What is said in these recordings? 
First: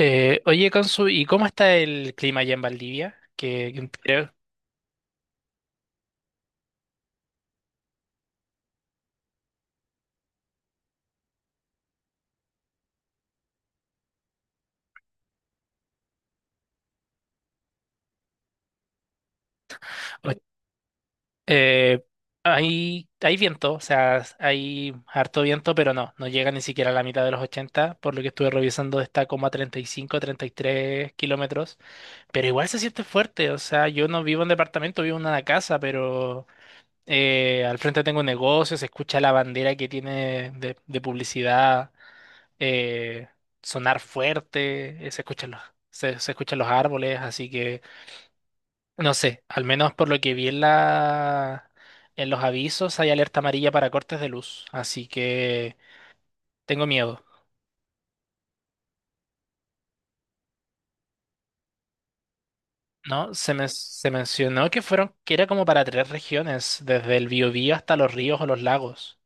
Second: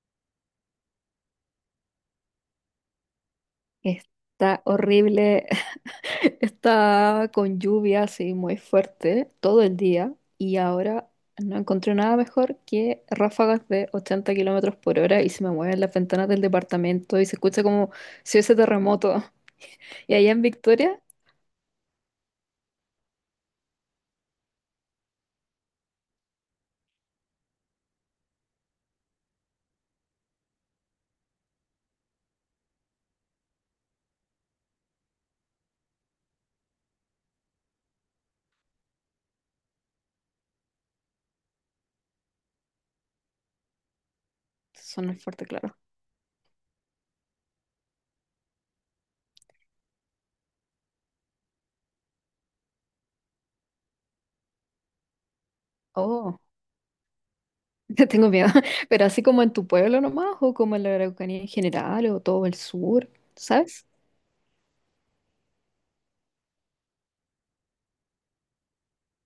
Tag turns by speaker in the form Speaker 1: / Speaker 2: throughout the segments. Speaker 1: Oye, Consu, ¿y cómo está el clima allá en Valdivia?
Speaker 2: Está horrible, está con lluvia así muy fuerte todo el día y ahora no encontré nada mejor que ráfagas de 80 kilómetros por hora y se me mueven las ventanas del departamento y se escucha como si hubiese terremoto. Y allá
Speaker 1: O-
Speaker 2: en Victoria
Speaker 1: eh, Hay, hay viento, o sea, hay harto viento, pero no llega ni siquiera a la mitad de los 80, por lo que estuve revisando está como a treinta y cinco, treinta y tres kilómetros, pero igual se siente fuerte, o sea, yo no vivo en departamento, vivo en una casa, pero al frente tengo un negocio, se escucha la bandera que tiene de publicidad eh, sonar fuerte,
Speaker 2: suena
Speaker 1: se
Speaker 2: fuerte,
Speaker 1: escuchan
Speaker 2: claro.
Speaker 1: se, se escuchan los árboles, así que no sé, al menos por lo que vi en en los avisos hay alerta amarilla para cortes de luz, así que
Speaker 2: Oh,
Speaker 1: tengo miedo.
Speaker 2: tengo miedo. Pero así como en tu pueblo nomás o como en la Araucanía en general o todo el sur,
Speaker 1: ¿No?
Speaker 2: ¿sabes?
Speaker 1: Se mencionó que fueron, que era como para tres regiones, desde el Biobío hasta los ríos o los lagos.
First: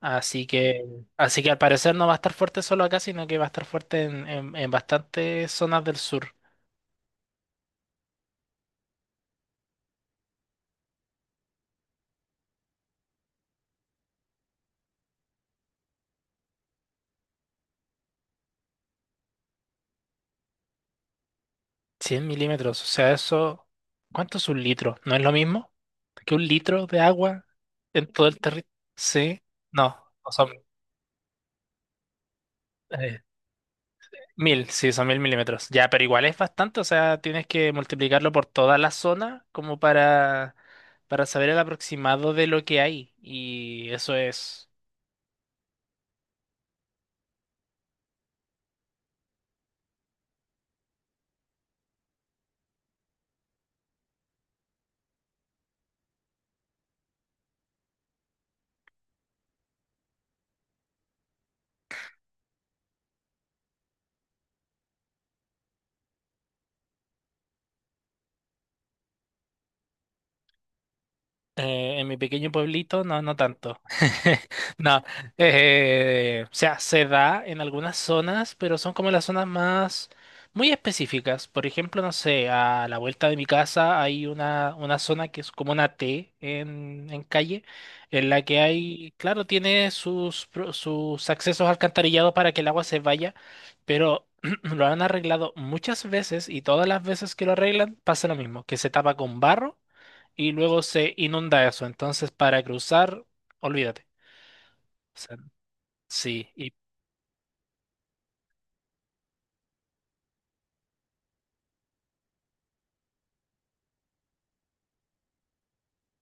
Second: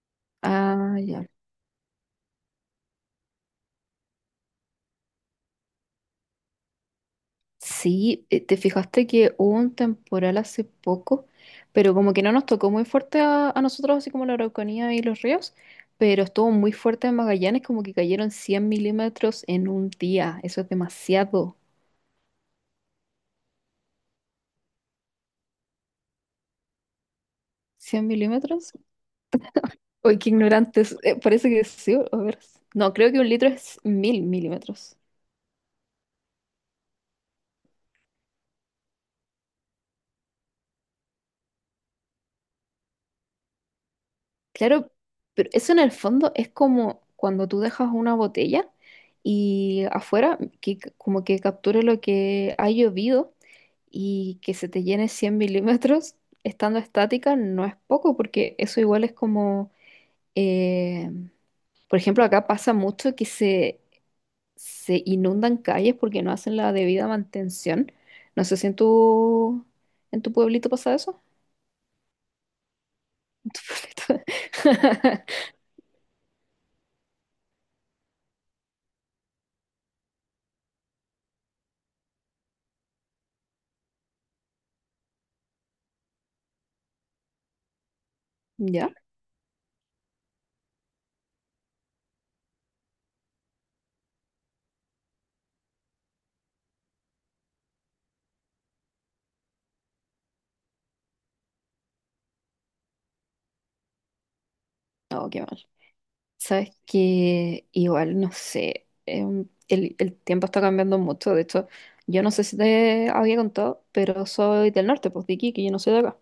Speaker 1: Así que,
Speaker 2: Ah, ya.
Speaker 1: Así que al parecer no va a estar fuerte solo acá, sino que va a estar fuerte en bastantes zonas del sur.
Speaker 2: Sí, te fijaste que hubo un temporal hace poco, pero como que no nos tocó muy fuerte a nosotros, así como la Araucanía y los ríos, pero estuvo muy fuerte en Magallanes, como que cayeron 100 milímetros en un día. Eso es demasiado.
Speaker 1: Cien milímetros, o sea, eso, ¿cuánto es un litro? ¿No es lo mismo que un litro de agua
Speaker 2: Cien
Speaker 1: en todo el territorio?
Speaker 2: milímetros?
Speaker 1: Sí, no,
Speaker 2: Uy, qué
Speaker 1: no son
Speaker 2: ignorantes. Parece que sí, a ver. No, creo que
Speaker 1: eh,
Speaker 2: un litro es mil
Speaker 1: mil, sí,
Speaker 2: milímetros.
Speaker 1: son mil milímetros. Ya, pero igual es bastante, o sea, tienes que multiplicarlo por toda la zona como para saber el aproximado de lo que hay. Y eso es...
Speaker 2: Claro, pero eso en el fondo es como cuando tú dejas una botella y afuera, que, como que captura lo que ha llovido y que se te llene 100 milímetros estando estática no es poco, porque eso igual es como, eh, por ejemplo, acá pasa mucho que se inundan calles porque no hacen la debida mantención. No sé si en en tu pueblito pasa eso.
Speaker 1: En mi pequeño pueblito, no, no
Speaker 2: En tu
Speaker 1: tanto.
Speaker 2: pueblito.
Speaker 1: No, o sea, se da en algunas zonas, pero son como las zonas más muy específicas. Por ejemplo, no sé, a la vuelta de mi casa hay una zona que es como una T en calle, en la que
Speaker 2: ¿Ya?
Speaker 1: hay, claro, tiene sus accesos alcantarillados para que el agua se vaya, pero lo han arreglado muchas veces y todas las veces que lo arreglan pasa lo mismo, que se tapa con barro y luego se inunda eso. Entonces, para cruzar, olvídate. O
Speaker 2: No,
Speaker 1: sea,
Speaker 2: qué mal.
Speaker 1: sí, y
Speaker 2: Sabes que igual, no sé, el tiempo está cambiando mucho. De hecho, yo no sé si te había contado, pero soy del norte, pues de Iquique, yo no soy de acá.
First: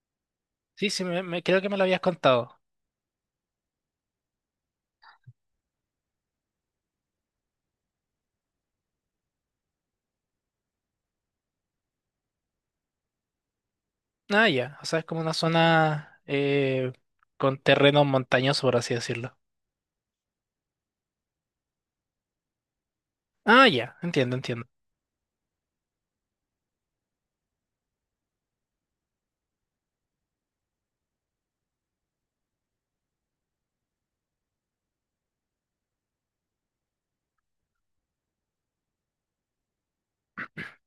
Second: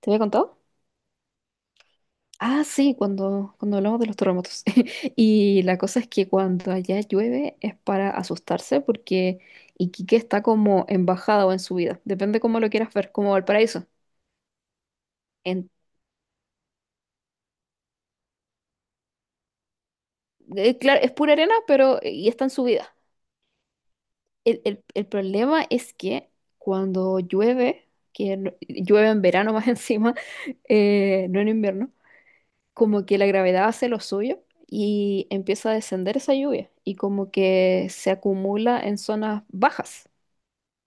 Speaker 2: ¿Te había contado?
Speaker 1: sí, sí, creo que me lo habías contado.
Speaker 2: Ah, sí, cuando hablamos de los terremotos. Y la cosa es que cuando allá llueve es para asustarse porque Iquique está como en bajada o en subida. Depende cómo lo quieras ver, como Valparaíso.
Speaker 1: Ah, ya, o sea, es como una
Speaker 2: En,
Speaker 1: zona con terreno montañoso, por así decirlo.
Speaker 2: claro, es pura arena, pero y está en subida.
Speaker 1: Ah, ya, entiendo,
Speaker 2: El,
Speaker 1: entiendo.
Speaker 2: el, el problema es que cuando llueve, que llueve en verano más encima, no en invierno, como que la gravedad hace lo suyo y empieza a descender esa lluvia y como que se acumula en zonas bajas.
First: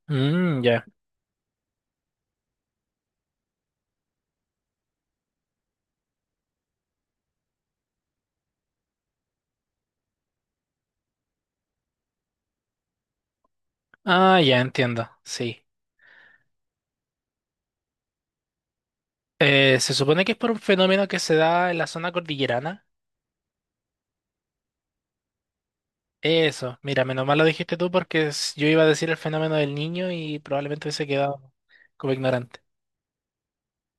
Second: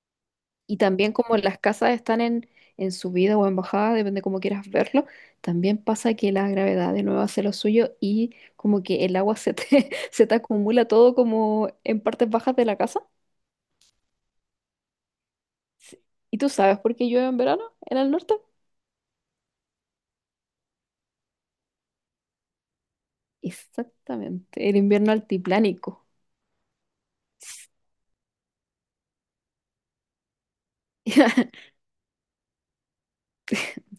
Speaker 1: Mm,
Speaker 2: Y
Speaker 1: ya.
Speaker 2: también como las casas están en subida o en bajada, depende cómo quieras verlo, también pasa que la gravedad de nuevo hace lo suyo y como que el agua se te acumula todo como en partes bajas de la casa.
Speaker 1: Ah, ya, entiendo, sí.
Speaker 2: Sí. ¿Y tú sabes por qué llueve en verano en el norte?
Speaker 1: Se supone que es por un fenómeno que se da en la zona cordillerana.
Speaker 2: Exactamente, el invierno altiplánico.
Speaker 1: Eso, mira, menos mal lo dijiste tú porque yo iba a decir el fenómeno del niño y probablemente hubiese quedado como ignorante.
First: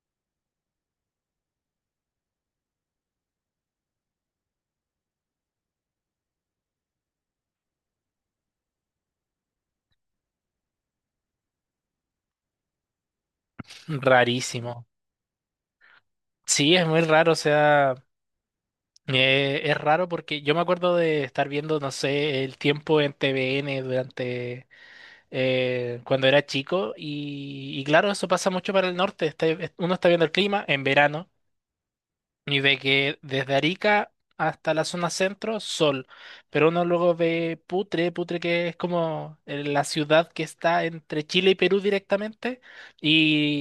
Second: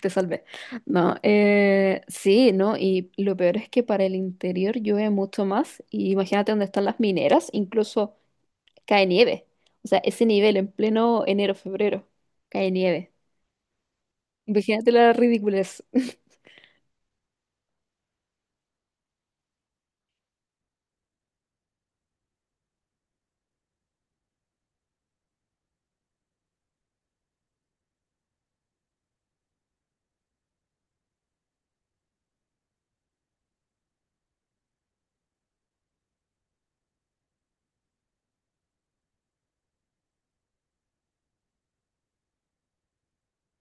Speaker 2: Te salvé. No, sí, ¿no? Y lo peor es que para el interior llueve mucho más. Y imagínate dónde están las mineras, incluso cae nieve. O sea, ese nivel en pleno enero, febrero, cae nieve.
Speaker 1: Rarísimo.
Speaker 2: Imagínate la ridiculez.
Speaker 1: Sí, es muy raro, o sea, es raro porque yo me acuerdo de estar viendo, no sé, el tiempo en TVN durante cuando era chico y claro, eso pasa mucho para el norte, uno está viendo el clima en verano y ve que desde Arica hasta la zona centro, sol. Pero uno luego ve Putre, Putre que es como la ciudad que está entre Chile y Perú directamente,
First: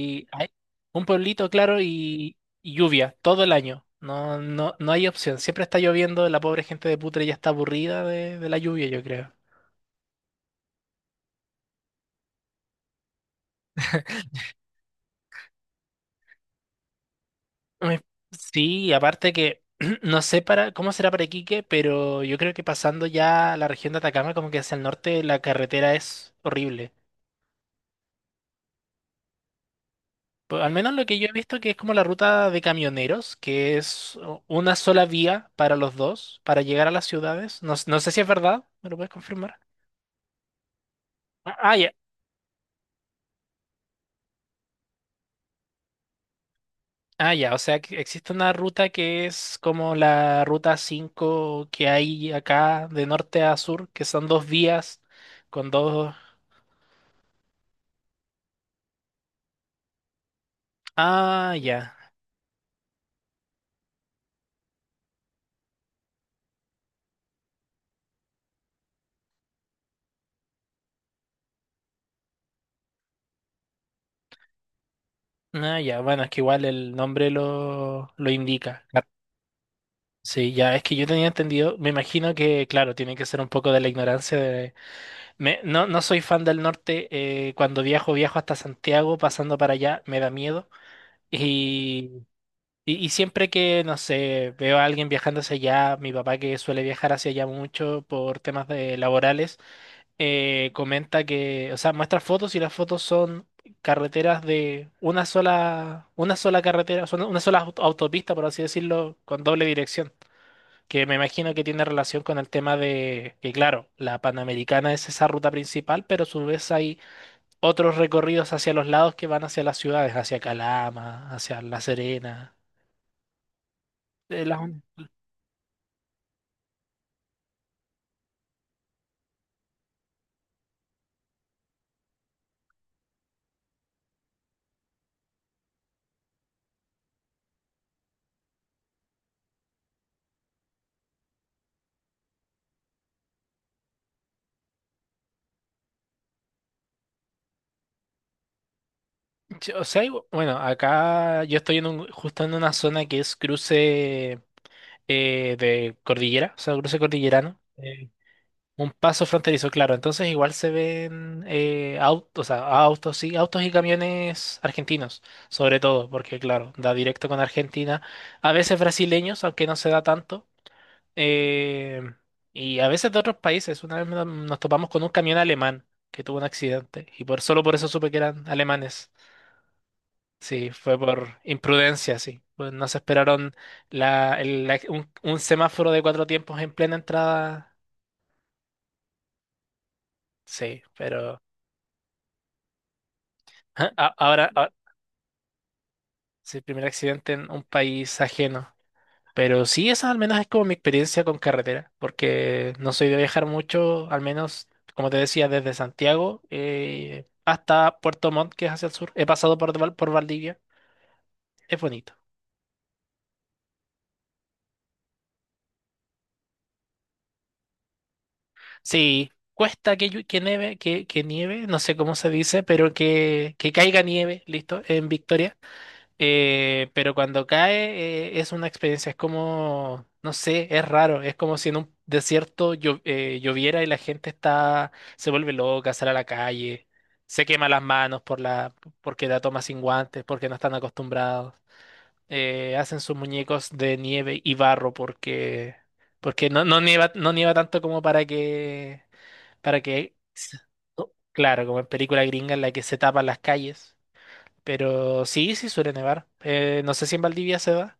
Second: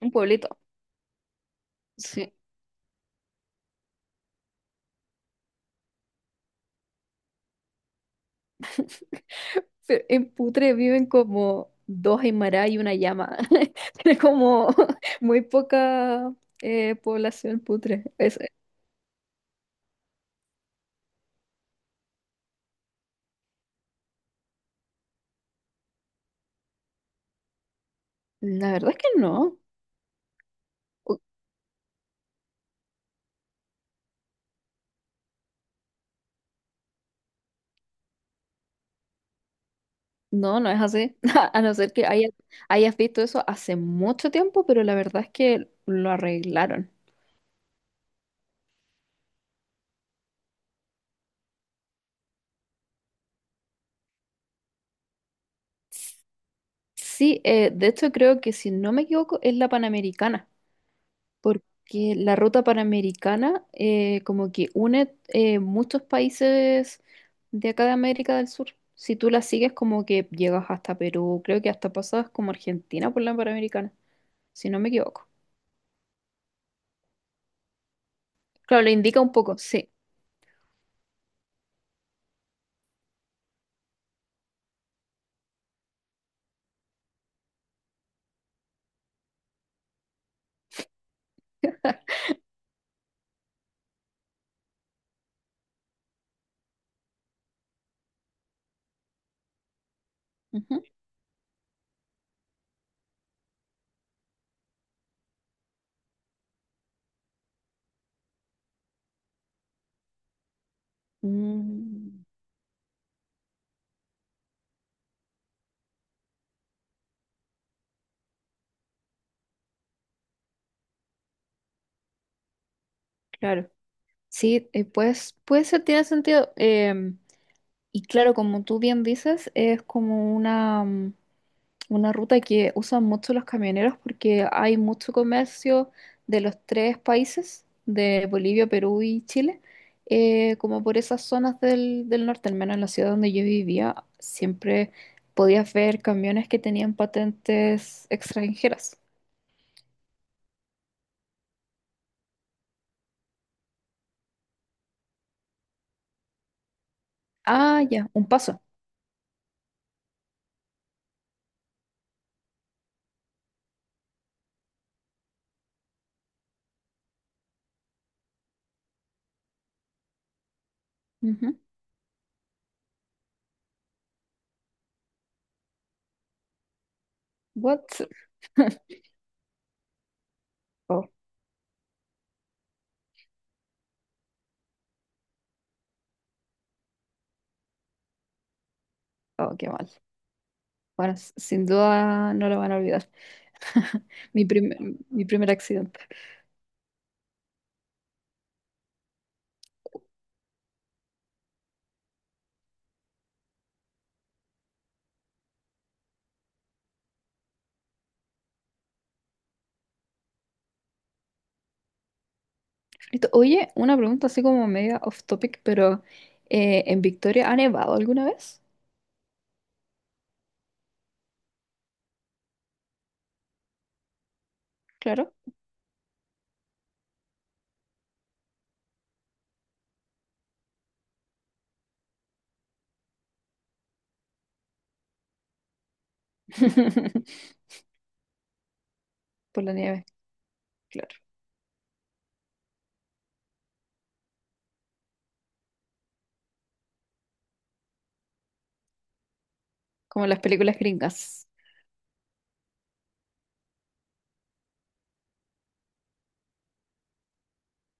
Speaker 2: Un
Speaker 1: hay
Speaker 2: pueblito.
Speaker 1: un pueblito, claro,
Speaker 2: Sí.
Speaker 1: y lluvia todo el año. No, no, no hay opción. Siempre está lloviendo, la pobre gente de Putre ya está aburrida de la lluvia, yo creo.
Speaker 2: Pero en Putre viven como dos Aymara y una llama. Tiene como muy poca población
Speaker 1: Me-
Speaker 2: Putre.
Speaker 1: Sí, aparte que no sé para cómo será para Iquique, pero yo creo que pasando ya a la región de Atacama, como que hacia el norte, la carretera es horrible.
Speaker 2: La verdad es que no.
Speaker 1: Pues, al menos lo que yo he visto que es como la ruta de camioneros, que es una sola vía para los dos, para llegar a las ciudades. No, no sé si es verdad, ¿me lo puedes confirmar?
Speaker 2: No, no es así.
Speaker 1: Ah,
Speaker 2: A no
Speaker 1: ah, ya.
Speaker 2: ser que hayas visto eso hace mucho tiempo, pero la verdad es que lo arreglaron.
Speaker 1: Ah, ya, o sea, que existe una ruta que es como la ruta 5 que hay acá de norte a sur, que son dos vías con dos...
Speaker 2: Sí, de hecho creo que si no me equivoco es la Panamericana,
Speaker 1: Ah, ya.
Speaker 2: porque la ruta Panamericana como que une muchos países de acá de América del Sur. Si tú la sigues como que llegas hasta Perú, creo que hasta pasas como Argentina por la Panamericana, si no me equivoco.
Speaker 1: Ah, ya, bueno, es que igual el nombre lo indica.
Speaker 2: Claro, lo
Speaker 1: Claro.
Speaker 2: indica un poco, sí.
Speaker 1: Sí, ya, es que yo tenía entendido, me imagino que, claro, tiene que ser un poco de la ignorancia. No, no soy fan del norte. Eh, cuando viajo, viajo hasta Santiago, pasando para allá, me da miedo. Y, y siempre que, no sé, veo a alguien viajando hacia allá, mi papá que suele viajar hacia allá mucho por temas de laborales,
Speaker 2: Ujú.
Speaker 1: comenta que, o sea, muestra fotos y las fotos son carreteras de una sola carretera, son una sola autopista, por así decirlo, con doble dirección que me imagino que tiene relación
Speaker 2: Mm,
Speaker 1: con el tema de que, claro, la Panamericana es esa ruta principal, pero a su vez hay otros recorridos hacia los lados que van hacia las ciudades, hacia Calama, hacia La Serena.
Speaker 2: claro.
Speaker 1: Eh, las
Speaker 2: Sí,
Speaker 1: un-
Speaker 2: pues, puede ser, tiene sentido. Em, y claro, como tú bien dices, es como una, mm, una ruta que usan mucho los camioneros porque hay mucho comercio de los tres países, de Bolivia, Perú y Chile, como por esas zonas del norte, al menos en la ciudad donde yo vivía, siempre podías ver camiones que tenían patentes extranjeras.
Speaker 1: Sí, o sea, bueno, acá yo estoy en justo en una zona que es cruce de cordillera, o sea, cruce cordillerano.
Speaker 2: Ah, ya, un paso.
Speaker 1: Un paso fronterizo, claro. Entonces igual se ven autos, o sea, autos, sí, autos y camiones argentinos, sobre todo, porque claro, da directo con Argentina. A veces brasileños, aunque no se da tanto.
Speaker 2: Ujú.
Speaker 1: eh, y a veces de otros países. Una vez nos topamos con un camión alemán que tuvo un accidente. Y por solo por eso
Speaker 2: What?
Speaker 1: supe que eran alemanes. Sí, fue
Speaker 2: Oh,
Speaker 1: por imprudencia, sí. Pues no se esperaron la, el- la- un semáforo de cuatro tiempos en plena entrada.
Speaker 2: oh, qué mal.
Speaker 1: Sí,
Speaker 2: Bueno,
Speaker 1: pero...
Speaker 2: sin duda no lo van a olvidar.
Speaker 1: Ah,
Speaker 2: Mi
Speaker 1: ahora,
Speaker 2: primer, mi primer accidente.
Speaker 1: sí, el primer accidente en un país ajeno. Pero sí, esa al menos es como mi experiencia con carretera, porque no soy de viajar mucho, al menos, como te decía, desde Santiago hasta Puerto Montt, que es hacia el sur. He pasado por Valdivia, es bonito.
Speaker 2: Listo. Oye, una pregunta así como media off topic, pero ¿en Victoria ha nevado alguna vez?
Speaker 1: Sí, cuesta que nieve, que nieve, no sé cómo se dice, pero que caiga nieve, listo, en
Speaker 2: Claro.
Speaker 1: Victoria. Pero cuando cae es una experiencia, es como, no sé, es raro, es como si en un desierto lloviera y la gente está, se vuelve loca, sale a la calle, se quema las manos por porque la toma
Speaker 2: Por la
Speaker 1: sin
Speaker 2: nieve,
Speaker 1: guantes, porque no están
Speaker 2: claro.
Speaker 1: acostumbrados, hacen sus muñecos de nieve y barro porque, porque no, no nieva, no nieva tanto como para para que,
Speaker 2: Como en las películas gringas.
Speaker 1: claro, como en película gringa en la que se tapan las calles. Pero sí, sí suele nevar. No sé si en Valdivia se da.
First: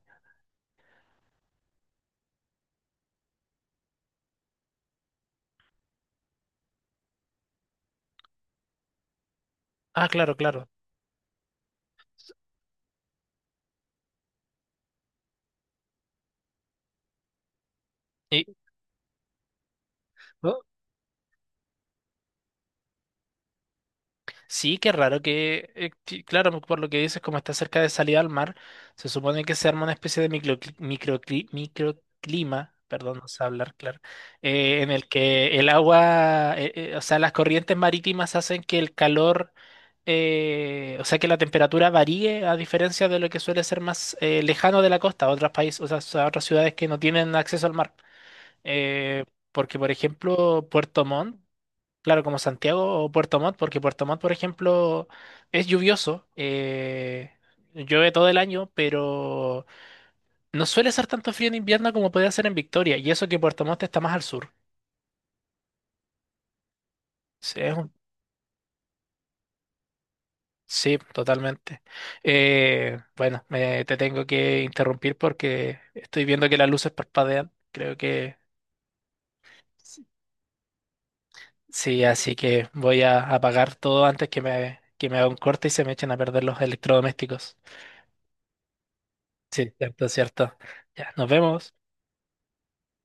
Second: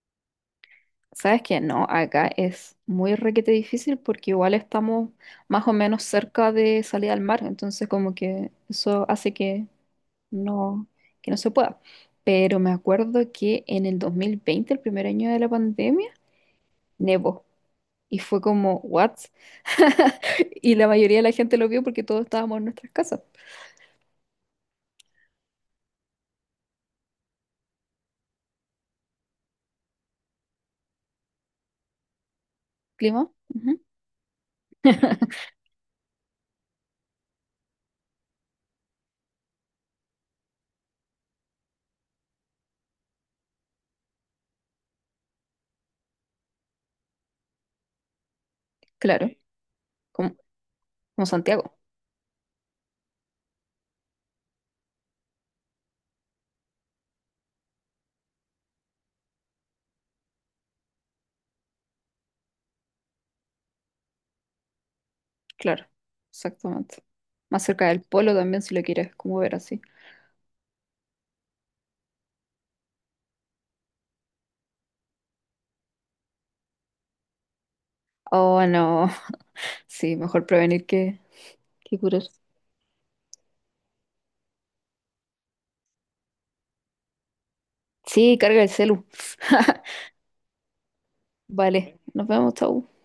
Speaker 2: ¿Sabes qué? No, acá es muy requete difícil porque igual estamos más o menos cerca de salida al mar, entonces como que eso hace
Speaker 1: Ah, claro, claro.
Speaker 2: no, que no se pueda. Pero me acuerdo que en el 2020 el primer año de la pandemia, nevó. Y fue
Speaker 1: Y-
Speaker 2: como, ¿what?
Speaker 1: oh,
Speaker 2: Y la mayoría de la gente lo vio porque todos estábamos en nuestras casas.
Speaker 1: sí, qué raro que, claro, por lo que dices, como está cerca de salida al mar, se supone que se arma una especie de microclima, perdón, no
Speaker 2: Clima,
Speaker 1: sé hablar,
Speaker 2: ujú.
Speaker 1: claro, en el que el agua, o sea, las corrientes marítimas hacen que el calor, o sea, que la temperatura varíe a diferencia de lo que suele ser más lejano de la costa, otros países, o sea, otras ciudades que no tienen acceso al mar. Eh,
Speaker 2: Claro,
Speaker 1: Porque, por
Speaker 2: como,
Speaker 1: ejemplo,
Speaker 2: como Santiago,
Speaker 1: Claro, como Santiago o Puerto Montt, porque Puerto Montt, por ejemplo, es lluvioso, llueve todo el año, pero no suele ser tanto frío en invierno como puede ser en Victoria, y eso que Puerto Montt está más al sur.
Speaker 2: claro, exactamente.
Speaker 1: Sí,
Speaker 2: Más cerca del polo también, si lo quieres como ver así.
Speaker 1: sí, totalmente. Bueno, te tengo que interrumpir porque estoy viendo que las luces parpadean, creo que...
Speaker 2: Oh, no, sí, mejor prevenir que
Speaker 1: Sí,
Speaker 2: curar.
Speaker 1: así que voy a apagar todo antes que que me haga un corte y se me echen a perder los electrodomésticos.
Speaker 2: Sí, carga el celu.
Speaker 1: Sí, cierto, cierto. Ya, nos vemos.
Speaker 2: Vale, nos vemos, chau.